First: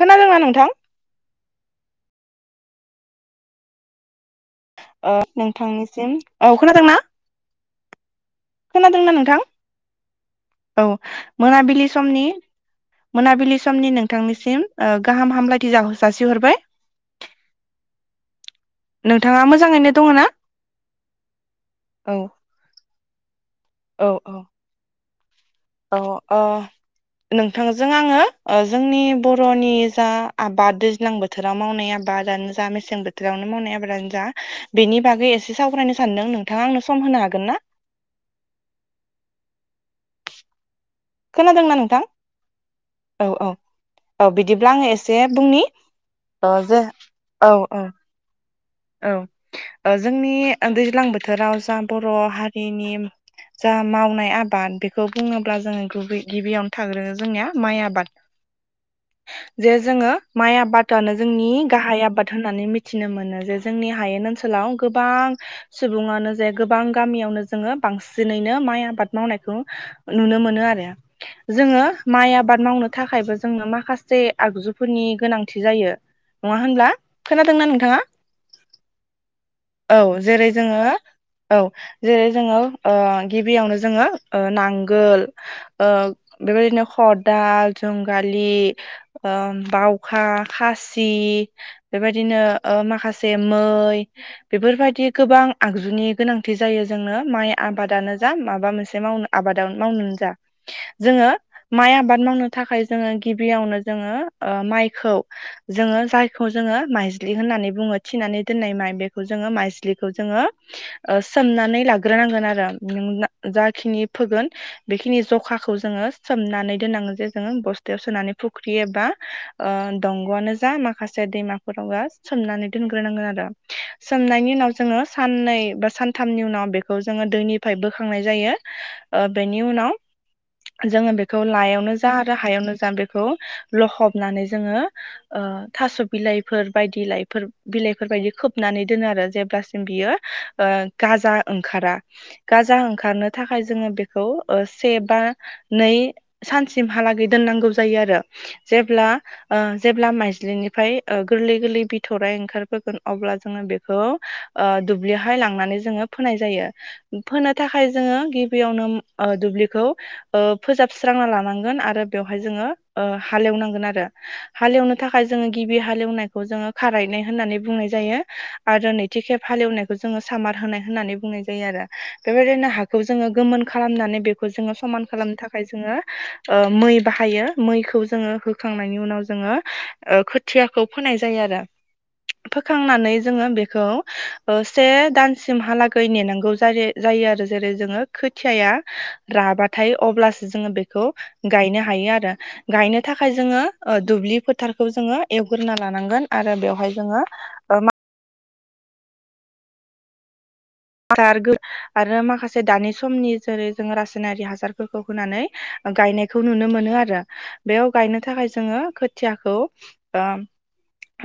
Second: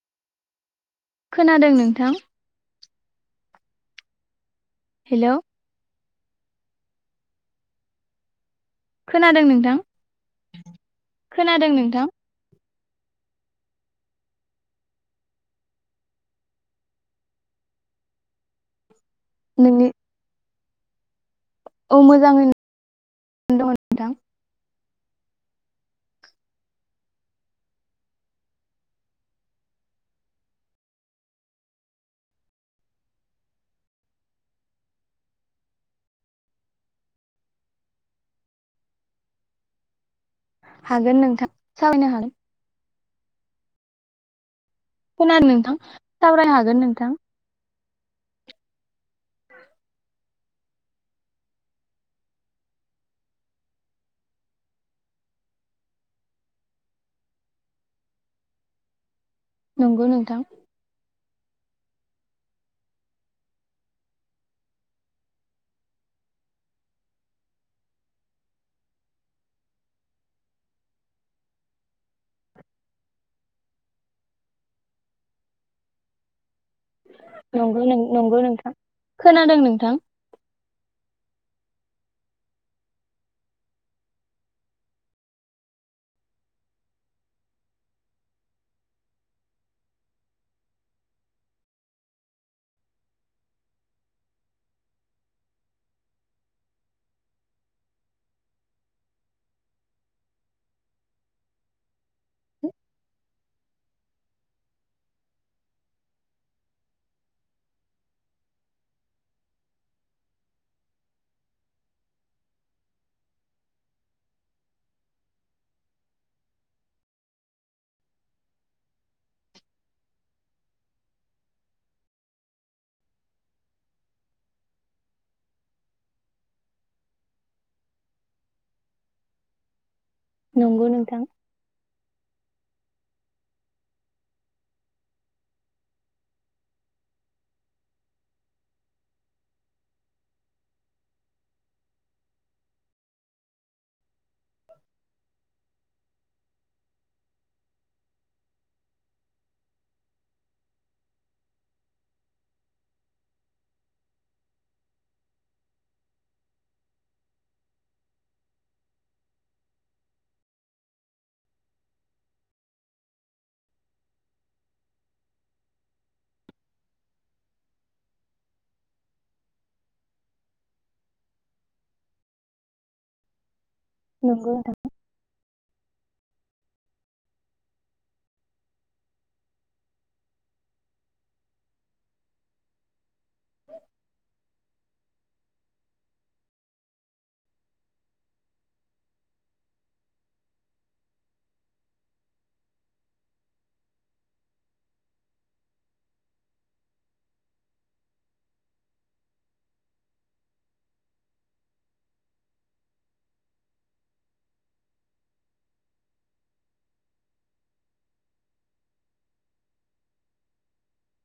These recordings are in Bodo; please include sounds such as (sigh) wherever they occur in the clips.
खोनादोंना नोंथां? खोनादों नोंथां। अ हेलौ नोंथांनिसिम औ खोनादोंना? खोनादोंना नोंथां? खोनादों मोनाबिलि नोंथां समनि नोंथांनिसिम ओ गाहाम हामलायथि जाहो जासिहरबाय नोंथाङा नोंनि मोजाङैनो दङ ना? औ मोजाङैनो (unintelligible) दङ नोंथां। अ नोंथांजों आङो ओ जोंनि बरनि जा आबाद दैज्लां बोथोराव मावनाय आबादानो जा मेसें बोथोरावनो मावनाय आबादानो जा बेनि बागै एसे सावरायनो सानदों नोंथाङा आंनो सम होनो हागोन ना? हागोन नोंथां खोनादोंना नोंथां साबायनो हागोन। औ औ औ बि दिब्ला आङो एसे खोनादों बुंनि नोंथां सावरायनो हागोन नोंथां ओ अ औ ओ जोंनि दैज्लां बोथोराव जा बर हारिनि जा मावनाय आबाद बेखौ बुङोब्ला जोङो गुबै गिबियावनो थाग्रोगोन जोंनिया माइ आबाद। जे नंगौ जोङो नोंथां माइ आबादआनो जोंनि गाहाय आबाद होननानै मिथिनो मोनो जे जोंनि हायेन ओनसोलाव गोबां सुबुङानो जे गोबां गामियावनो जोङो बांसिनैनो माइ आबाद मावनायखौ नुनो मोनो आरो जोङो माइ आबाद मावनो थाखायबो जोंनो माखासे आगजुफोरनि गोनांथि जायो। नङा होनब्ला खोनादोंना नंगौ नोंथाङा? नंगौ नोंथां खोनादों नोंथां औ जेरै जोङो औ। जेरै जोङो ओ गिबियावनो जोङो ओ नांगोल ओ बेबायदिनो खदाल जुंगालि ओ बावखा खासि बेबायदिनो ओ माखासे। जे मै बेफोरबायदि गोबां आगजुनि गोनांथि जायो जोंनो माइ आबादानो जा माबा मोनसे मावनो आबादाव मावनो जा जोङो माइ आबाद मावनो थाखाय जोङो गिबियावनो जोङो ओ माइखौ जोङो जायखौ जोङो माइज्लि होननानै बुङो। थिनानै दोननाय माइ बेखौ जोङो माइज्लिखौ जोङो ओ सोमनानै लाग्रोनांगोन आरो जाखिनि फोगोन बेखिनि जखाखौ जोङो सोमनानै दोननांगोन जे जोङो बस्थायाव सोनानै फुख्रि एबा ओ दंगआनो जा माखासे दैमाफोराव जा सोमनानै दोनग्रोनांगोन आरो सोमनायनि उनाव जोङो साननै बा सानथामनि उनाव बेखौ जोङो दैनिफ्राय बोखांनाय जायो ओ बेनि उनाव नंगौ जोङो नोंथां बेखौ लायावनो जा आरो हायावनो जा बेखौ लखबनानै जोङो ओ थास' बिलाइफोर बायदि लाइफोर बिलाइफोर बायदि खोबनानै दोनो आरो जेब्लासिम बियो ओ गाजा ओंखारा गाजा ओंखारनो थाखाय जोङो बेखौ ओ से बा नै सानसिमहालागै दोननांगौ जायो आरो जेब्ला ओ जेब्ला माइज्लिनिफ्राय ओ गोरलै गोरलै बिथ'राय ओं ओंखारबोगोन अब्ला जोङो बेखौ ओ दुब्लियावहाय लांनानै जोङो फोनाय जायो फोनो थाखाय जोङो गिबियावनो ओ दुब्लिखौ फोजाबस्रांना लानांगोन आरो बेवहाय जोङो ओ हालेवनांगोन आरो हालेवनो थाखाय जोङो गिबि हालेवनायखौ जोङो खारायनाय होननानै बुंनाय जायो आरो नैथि खेब हालेवनायखौ जोङो सामार होनाय होननानै बुंनाय जायो आरो बेबायदिनो हाखौ जोङो गोमोन खालामनानै बेखौ नंगौ जोङो समान खालामनो थाखाय जोङो ओ मै बाहायो मैखौ जोङो होखांनायनि उनाव जोङो ओ खोथियाखौ फोनाय जायो आरो। फोखांनानै जोङो बेखौ ओ से दानसिमहालागै नेनांगौ जायो जायो आरो जेरै जोङो खोथियाया राबाथाय अब्लासो जोङो बेखौ गायनो हायो आरो गायनो थाखाय जोङो दुब्लि फोथारखौ जोङो एवग्रोना लानांगोन आरो बेवहाय जोङो ओ मा हासार आरो माखासे दानि समनि जेरै जोङो रासायनारि हासारफोरखौ होनानै गायनायखौ नुनो मोनो आरो बेयाव गायनो थाखाय जोङो खोथियाखौ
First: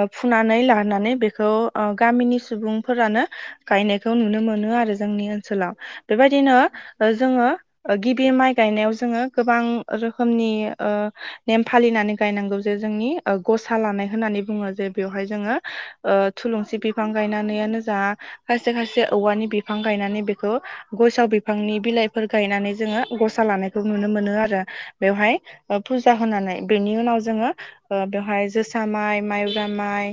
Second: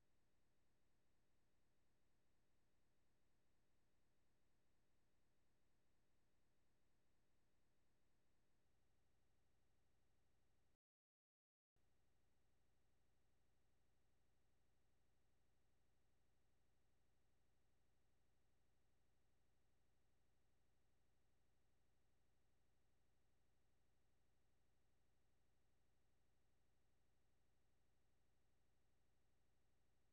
ओ फुनानै लाोनानै बेखौ गामिनि सुबुंफोरानो गायनायखौ नुनो मोनो आरो जोंनि ओनोलाव बेबायदिनो जोङो गिबि माइ गायनायाव जोङो गोबां रोखोमनि ओ नेम फालिनानै गायनांगौ जे जोंनि गसा लानाय होननानै बुङो जे बेवहाय जोङो ओ थुलुंसि बिफां गायनानैयानो जा खायसे खायसे औवानि बिफां गायनानै बेखौ गयसाव बिफांनि बिलाइफोर गायनानै जोङो गसा लानायखौ नुनो मोनो आरो बेवहाय फुजा होनानै बेनि उनाव जोङो बेवहाय जोसा माइ माइब्रा माइ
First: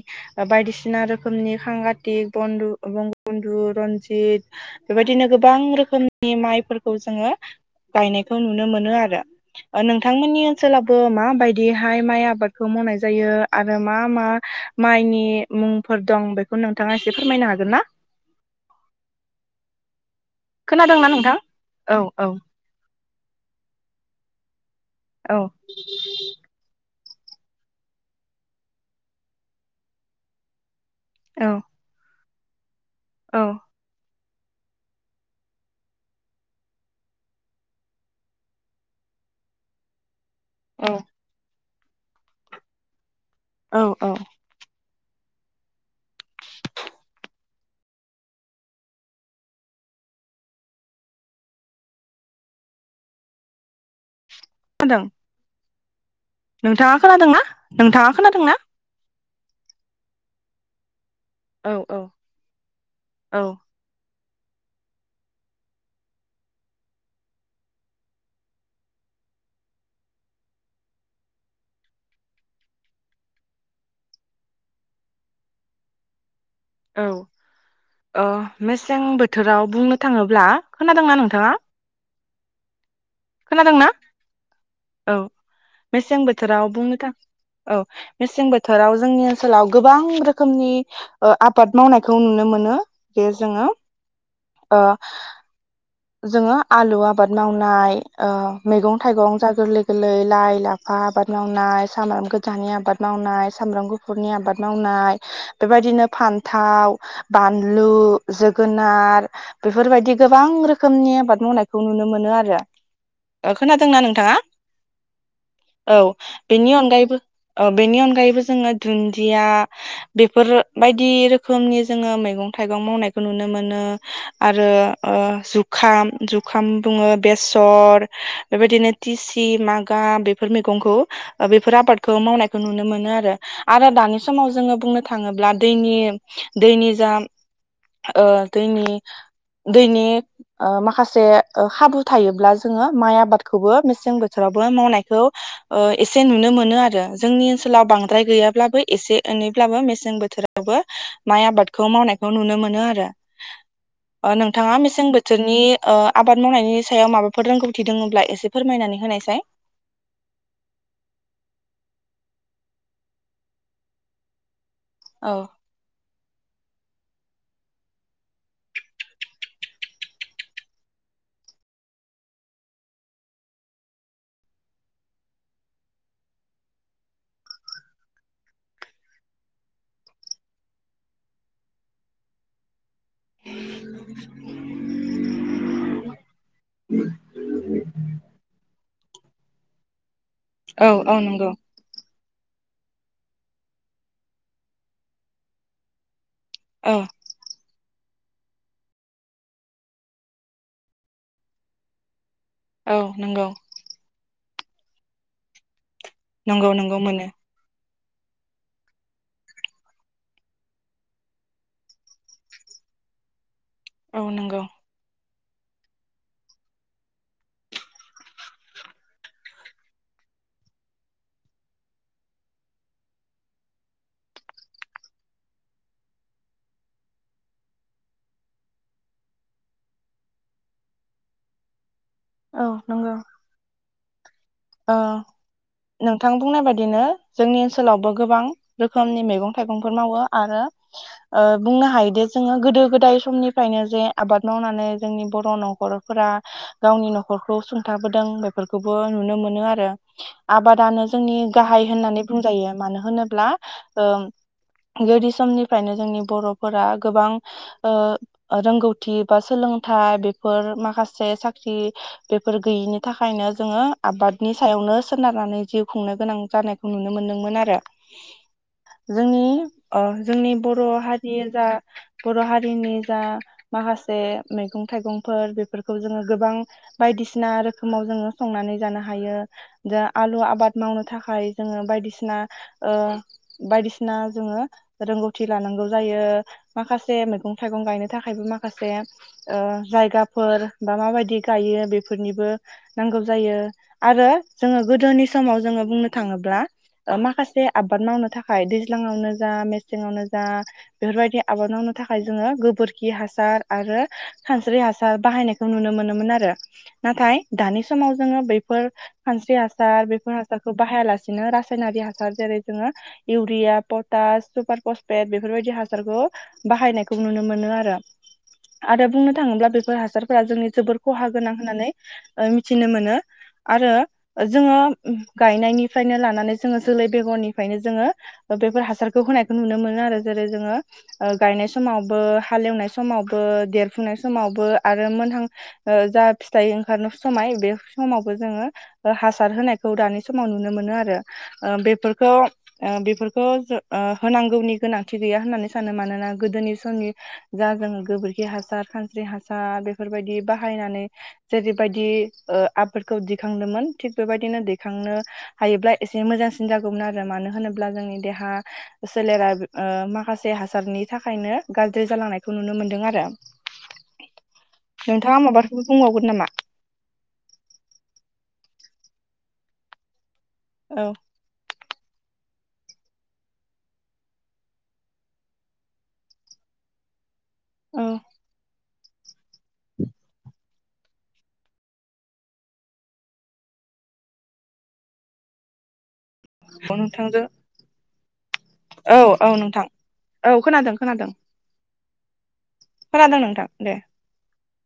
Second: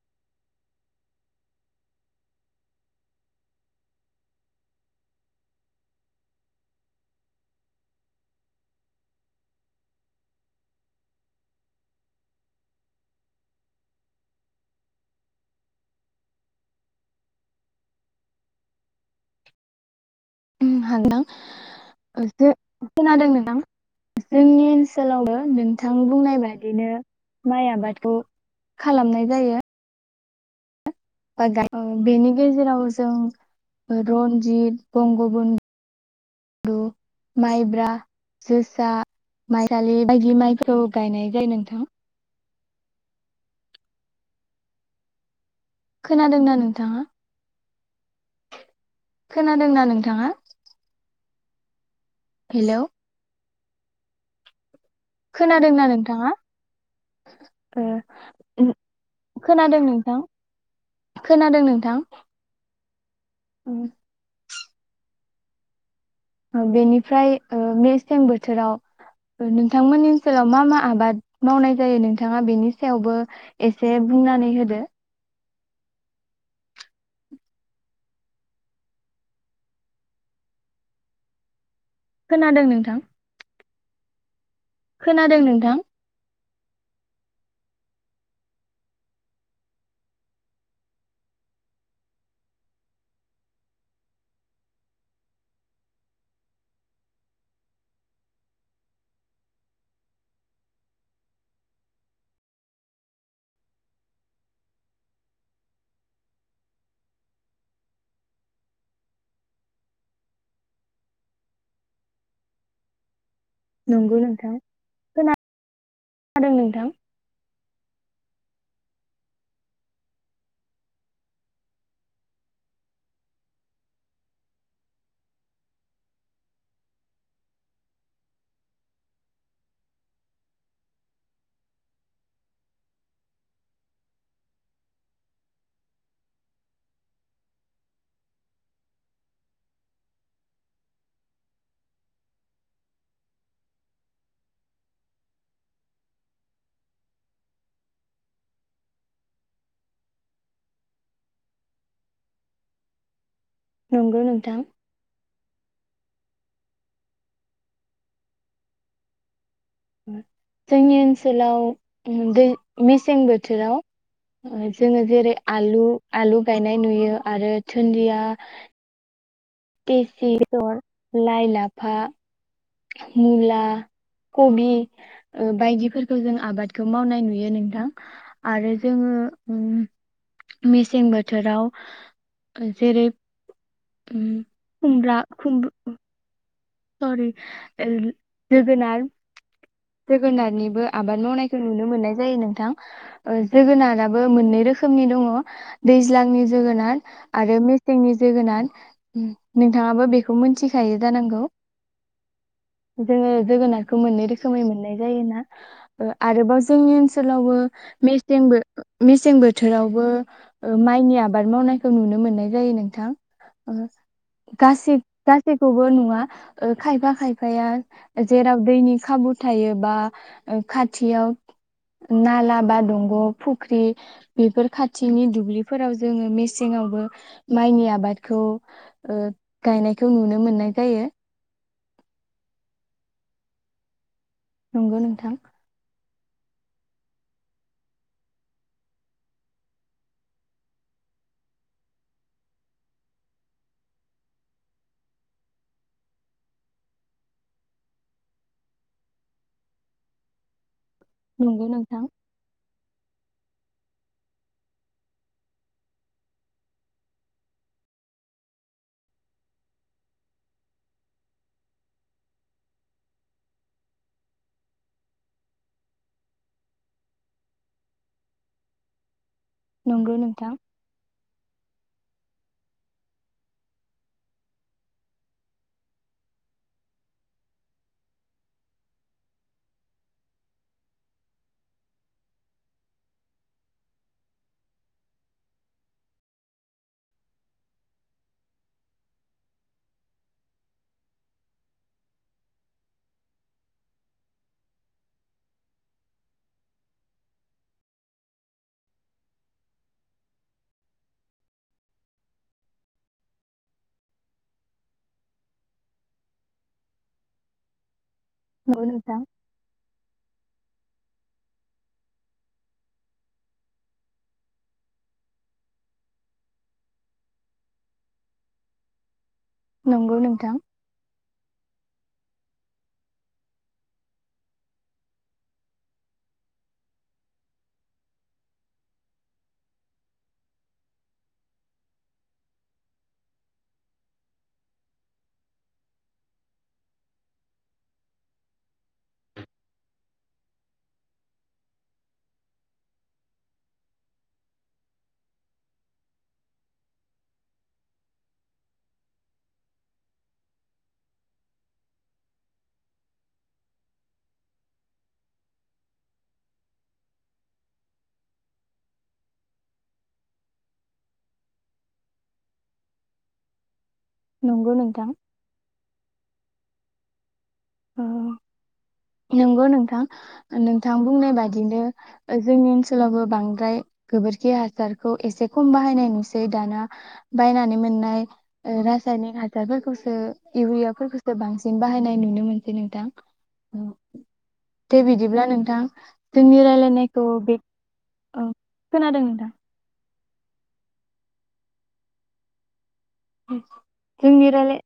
बायदिसिना रोखोमनि खांगातिक बन्दु-बन्दुद रनजित बेबायदिनो गोबां रोखोमनि माइफोरखौ जोङो गायनायखौ नुनो मोनो आरो नोंथांमोननि ओनसोलावबो मा बायदिहाय माइ आबादखौ मावनाय जायो आरो मा मा माइनि मुंफोर दं बेखौ नोंथाङा एसे फोरमायनो हागोन ना? नोंथां खोनादोंना हागोन नोंथां? औ औ। खोनादों नोथां जोंनि ओन सोलावबो औ नोंथां बुंनाय बादिनो माइ आबादखौ खालामनाय जायो। औ (unintelligible) बेनि गेजेराव जों औ रनजित बं गुबुन (unintelligible) माइब्रा जोसा माइसालि बायदि माइखौ औ गायनाय जायो नोंथां। औ औ। खोनादों ना नोंथाङा? खोनादोंना नोंथाङा? हेलौ खोनादों खोनादोंना नोंथां? नोंथाङा खोनादोंना, नोंथाङा खोनादों ना? खोनादों नोंथां। खोनादों औ नोंथां। औ औ उम बेनिफ्राय ओ मेसें ओ बोथोराव नोंथांमोननि ओनसोलाव मा मा आबाद मावनाय जायो नोंथाङा बेनि सायावबो एसे बुंनानै होदो औ ओ मेसें बोथोराव बुंनो थाङोब्ला खोनादोंना नोंथाङा खोनादों नोंथां खोनादोंना औ खोनादों नोंथां मेसें बोथोराव बुंनो थां औ मेसें बोथोराव जोंनि ओनसोलाव गोबां रोखोमनि ओ आबाद मावनायखौ नुनो मोनो बे जोङो ओ जोङो आलु आबाद मावनाय ओ मैगं थाइगं जा गोरलै गोरलै लाइ लाफा आबाद मावनाय सामब्राम गोजानि आबाद मावनाय सामब्राम गुफुरनि आबाद मावनाय बेबायदिनो फान्थाव बानलु जोगोनार बेफोरबायदि गोबां रोख खोमनि आबाद मावनायखौ नुनो मोनो आरो ओ खोनादोंना नंगौ नोंथाङा नोंथां औ खोनादों बेनि नोंथां अनगायैबो ओ बेनि अनगायैबो जोङो दुुनदिया बेफोर बायदि रोखोमनि जोङो मैगं थाइगं मावनायखौ नुनो मोनो आरो ओ जु जुखाम जुखाम बुङो बेसर बेबायदिनो टिसि मागा बेफोर मैगंखौ बेफोर आबादखौ मावनायखौ नुनो मोनो आरो आरो दानि समाव जोङो बुंनो थाङोब्ला दैनि दैनि जा ओ दैनि दैनि ओ माखासे खाबु थायोब्ला जोङो माइ आबादखौबो मेसें बोथोरावबो मावनायखौ ओ एसे नुनो मोनो आरो जोंनि ओनसोलाव बांद्राय गैयाब्लाबो एसे एनैब्लाबो मेसें बोथोरावबो माइ आबादखौ मावनायखौ नुनो मोनो आरो नंगौ ओ नोंथां नोंथाङा मेसें बो बे ओ आबाद मावनायनि सायाव माबाफोर रोंगौथि दङब्ला एसे फोरमायनानै होनायसाय जोंनि ओनसोलाव ओ दै मेसें बोथोराव ओ जोङो जेरै औ आलु आलु गायनाय नुयो आरो थुन्दिया बेसि जर लाइ लाफा मुला कबि बायदिफोरखौ जों आबादखौ मावनाय नुयो नोंथां आरो जोङो ओ मेसें बोथोराव जेरै ओ खुमब्रा खुमब- सरि ओ जोगोनाथ जोगोनारनिबो औ आबाद औ नंगौ मावनायखौ नुनो मोननाय जायो नो थां जोगोनाराबो मोननै रोखोमनि दङ दैज्लांनि जो औ जोगोनार आरो मेसेंनि जोगोनार नोंथाङाबो बेखौ मोनथिखायो जानांगौ औ जोङो नंगौ जोगोनारखौ मोननै रोख खोमै मोननाय जायोना ओ आरोबाव नंगौ जोंनि नंगौ मोनो ओनसोलावबो मेसें बो मेसें बोथोरावबो ओ माइनि आबाद मावनायखौ नुनो मोननाय जायो नोंथां ओ औ नंगौ गासि गासैखौबो नुवा ओ खायफा खायफाया जेराव दैनि खाबु थायोबा खाथियाव नाला बा दंग' फुख्रि बेफोर खाथिनि दुब्लिफोराव जोङो मेसेंआवबो माइनि आबादखौ ओ गायनायखौ नुनो मोननाय जायो औ नंगौ नंगौ ओ नोंथां नोंथां बुंनाय बायदिनो जोंनि ओनसोलावबो गोबां रोखोमनि मैगं थाइगंफोर मावो आरो ओ बुंनो हायोदि जोङो गोदो गोदाय समनिफ्रायनो जे आबाद मावनानै जोंनि बर' नखरफोरा गावनि नखरखौ सुंथाबोदों बेफोरखौबो नुनो मोनो नो आरो आबादानो जोंनि नंगौ गाहाय नोंथां होननानै बुंजायो मानो होनो (unintelligible) ओ गोदोनि समनिफ्रायनो जोंनि बर'फोरा गोबां ओ रोंगौथि बा सोलोंथाइ बेफोर माखासे साख्रि बेफोर गैयिनि थाखायनो जोङो आबाद नि सायावनो सोनारनानै जिउ खुंनो गोनां जानायखौ नुनो मोनदोंमोन आरो। जोंनि ओ नंगौ जोंनि नोंथां बर' हारिया जा बर' हारिनि जा माखासे मैगं थाइगंफोर बेफोरखौ जोङो गोबां बायदिसिना रोखोमाव जोङो संनानै जानो हा हायो दा आलु आबाद मावनो थाखाय जोङो बायदिसिना ओ बायदिसिना जोङो रोंगौथि लानांगौ जायो माखासे मैगं थाइगं गायनो थाखायबो माखासे ओ जायगाफोर बा माबायदि गायो बेफोरनिबो नांगौ जायो। आरो जोङो गोदोनि समाव जोङो बुंनो थाङोब्ला ओ माखासे आबाद मावनो थाखाय दैज्लाङावनो जा मेसेङावनो जा बेफोरबायदि आबाद मावनो थाखाय जोङो गोबोरखि हासार आरो खानस्रि हासार बाहायनायखौ नुनो मोनोमोन आरो नाथाय दानि समाव जोङो बे फोर‌ नंगौ बे नोंथां खानस्रि हासार बेफोर खौ बाहायालासिनो रासयनारि हासार जेरै जोङो इउरिया, पटास, सुपार फसफेट बेफोरबायदि हासारखौ बाहायनायखौ नुनो मोनो आरो आरो बुंनो बुंनो थाङोब्ला बेफोर नंगौ हासारफोरा नोंथां जोंनि जोबोर खहा गोनां होननानै ओ मिथिनो मोनो। आरो जोङो गायनायनिफ्रायनो लानानै जोङो जोलै बेगरनिफ्रायनो जोङो बेफोर हासारखौ होनायखौ नुनो मोनो आरो जेरै जोङो ओ गायनाय समावबो हालेवनाय समावबो देरफुंनाय समावबो आरो मोनहां ओ जा फिथाइ ओंखारनो समाय बे समाव जोङो हासार होनायखौ दानि समाव नुनो मोनो ओ बेफोरखौ बेफोरखौ ओ होनांगौनि गोनांथि गैया होननानै सानो मानोना गोदोनि समनि जा जों गोबोरखि हासार खानस्रि हासार बेफोरबायदि बाहायनानै जेरैबायदि ओ आब फोरखौ दिखांदोंमोन थिग बेबायदिनो दैखांनो हायोब्ला एसे मोजांसिन जागौमोन आरो मानो होनोब्ला जोंनि देहा सोलेरा ओ माखासे हासारनि थाखायनो गाज्रि जालांनायखौ नुनो मोनदों आरो। नंगौ नोंथां नोंथाङा माबाफोर खौबो बुंबावगोन नामा? औ नंगौ नोंथां। नोंथां औ बुंनाय बायदिनो ओ जोंनि ओनसोलावबो बांद्राय गोबोरखि हासारखौ एसे खम बाहायनाय नुसै दाना। बायनानै औ मोननाय ओ रासाय (unintelligible) (unintelligible) फोरखौसो बांसिन बाहायनाय नुनो मोनो। नोंथां दे बिदिब्ला नोंथां। जोंनि रायलायनायखौ नोंथांजों बे औ औ खोनादों औ नोंथां। औ खोनादों खोनादों। खोनादों नोंथां दे जोंनि रायलाय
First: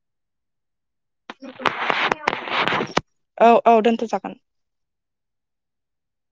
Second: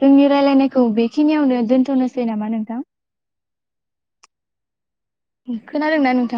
जोंनि रायलायनाय औ बेखिनियावनो दोन्थ'नोसै नामा नोंथां? औ औ दोनथ' जागोन खोनादोंना नोंथाङा?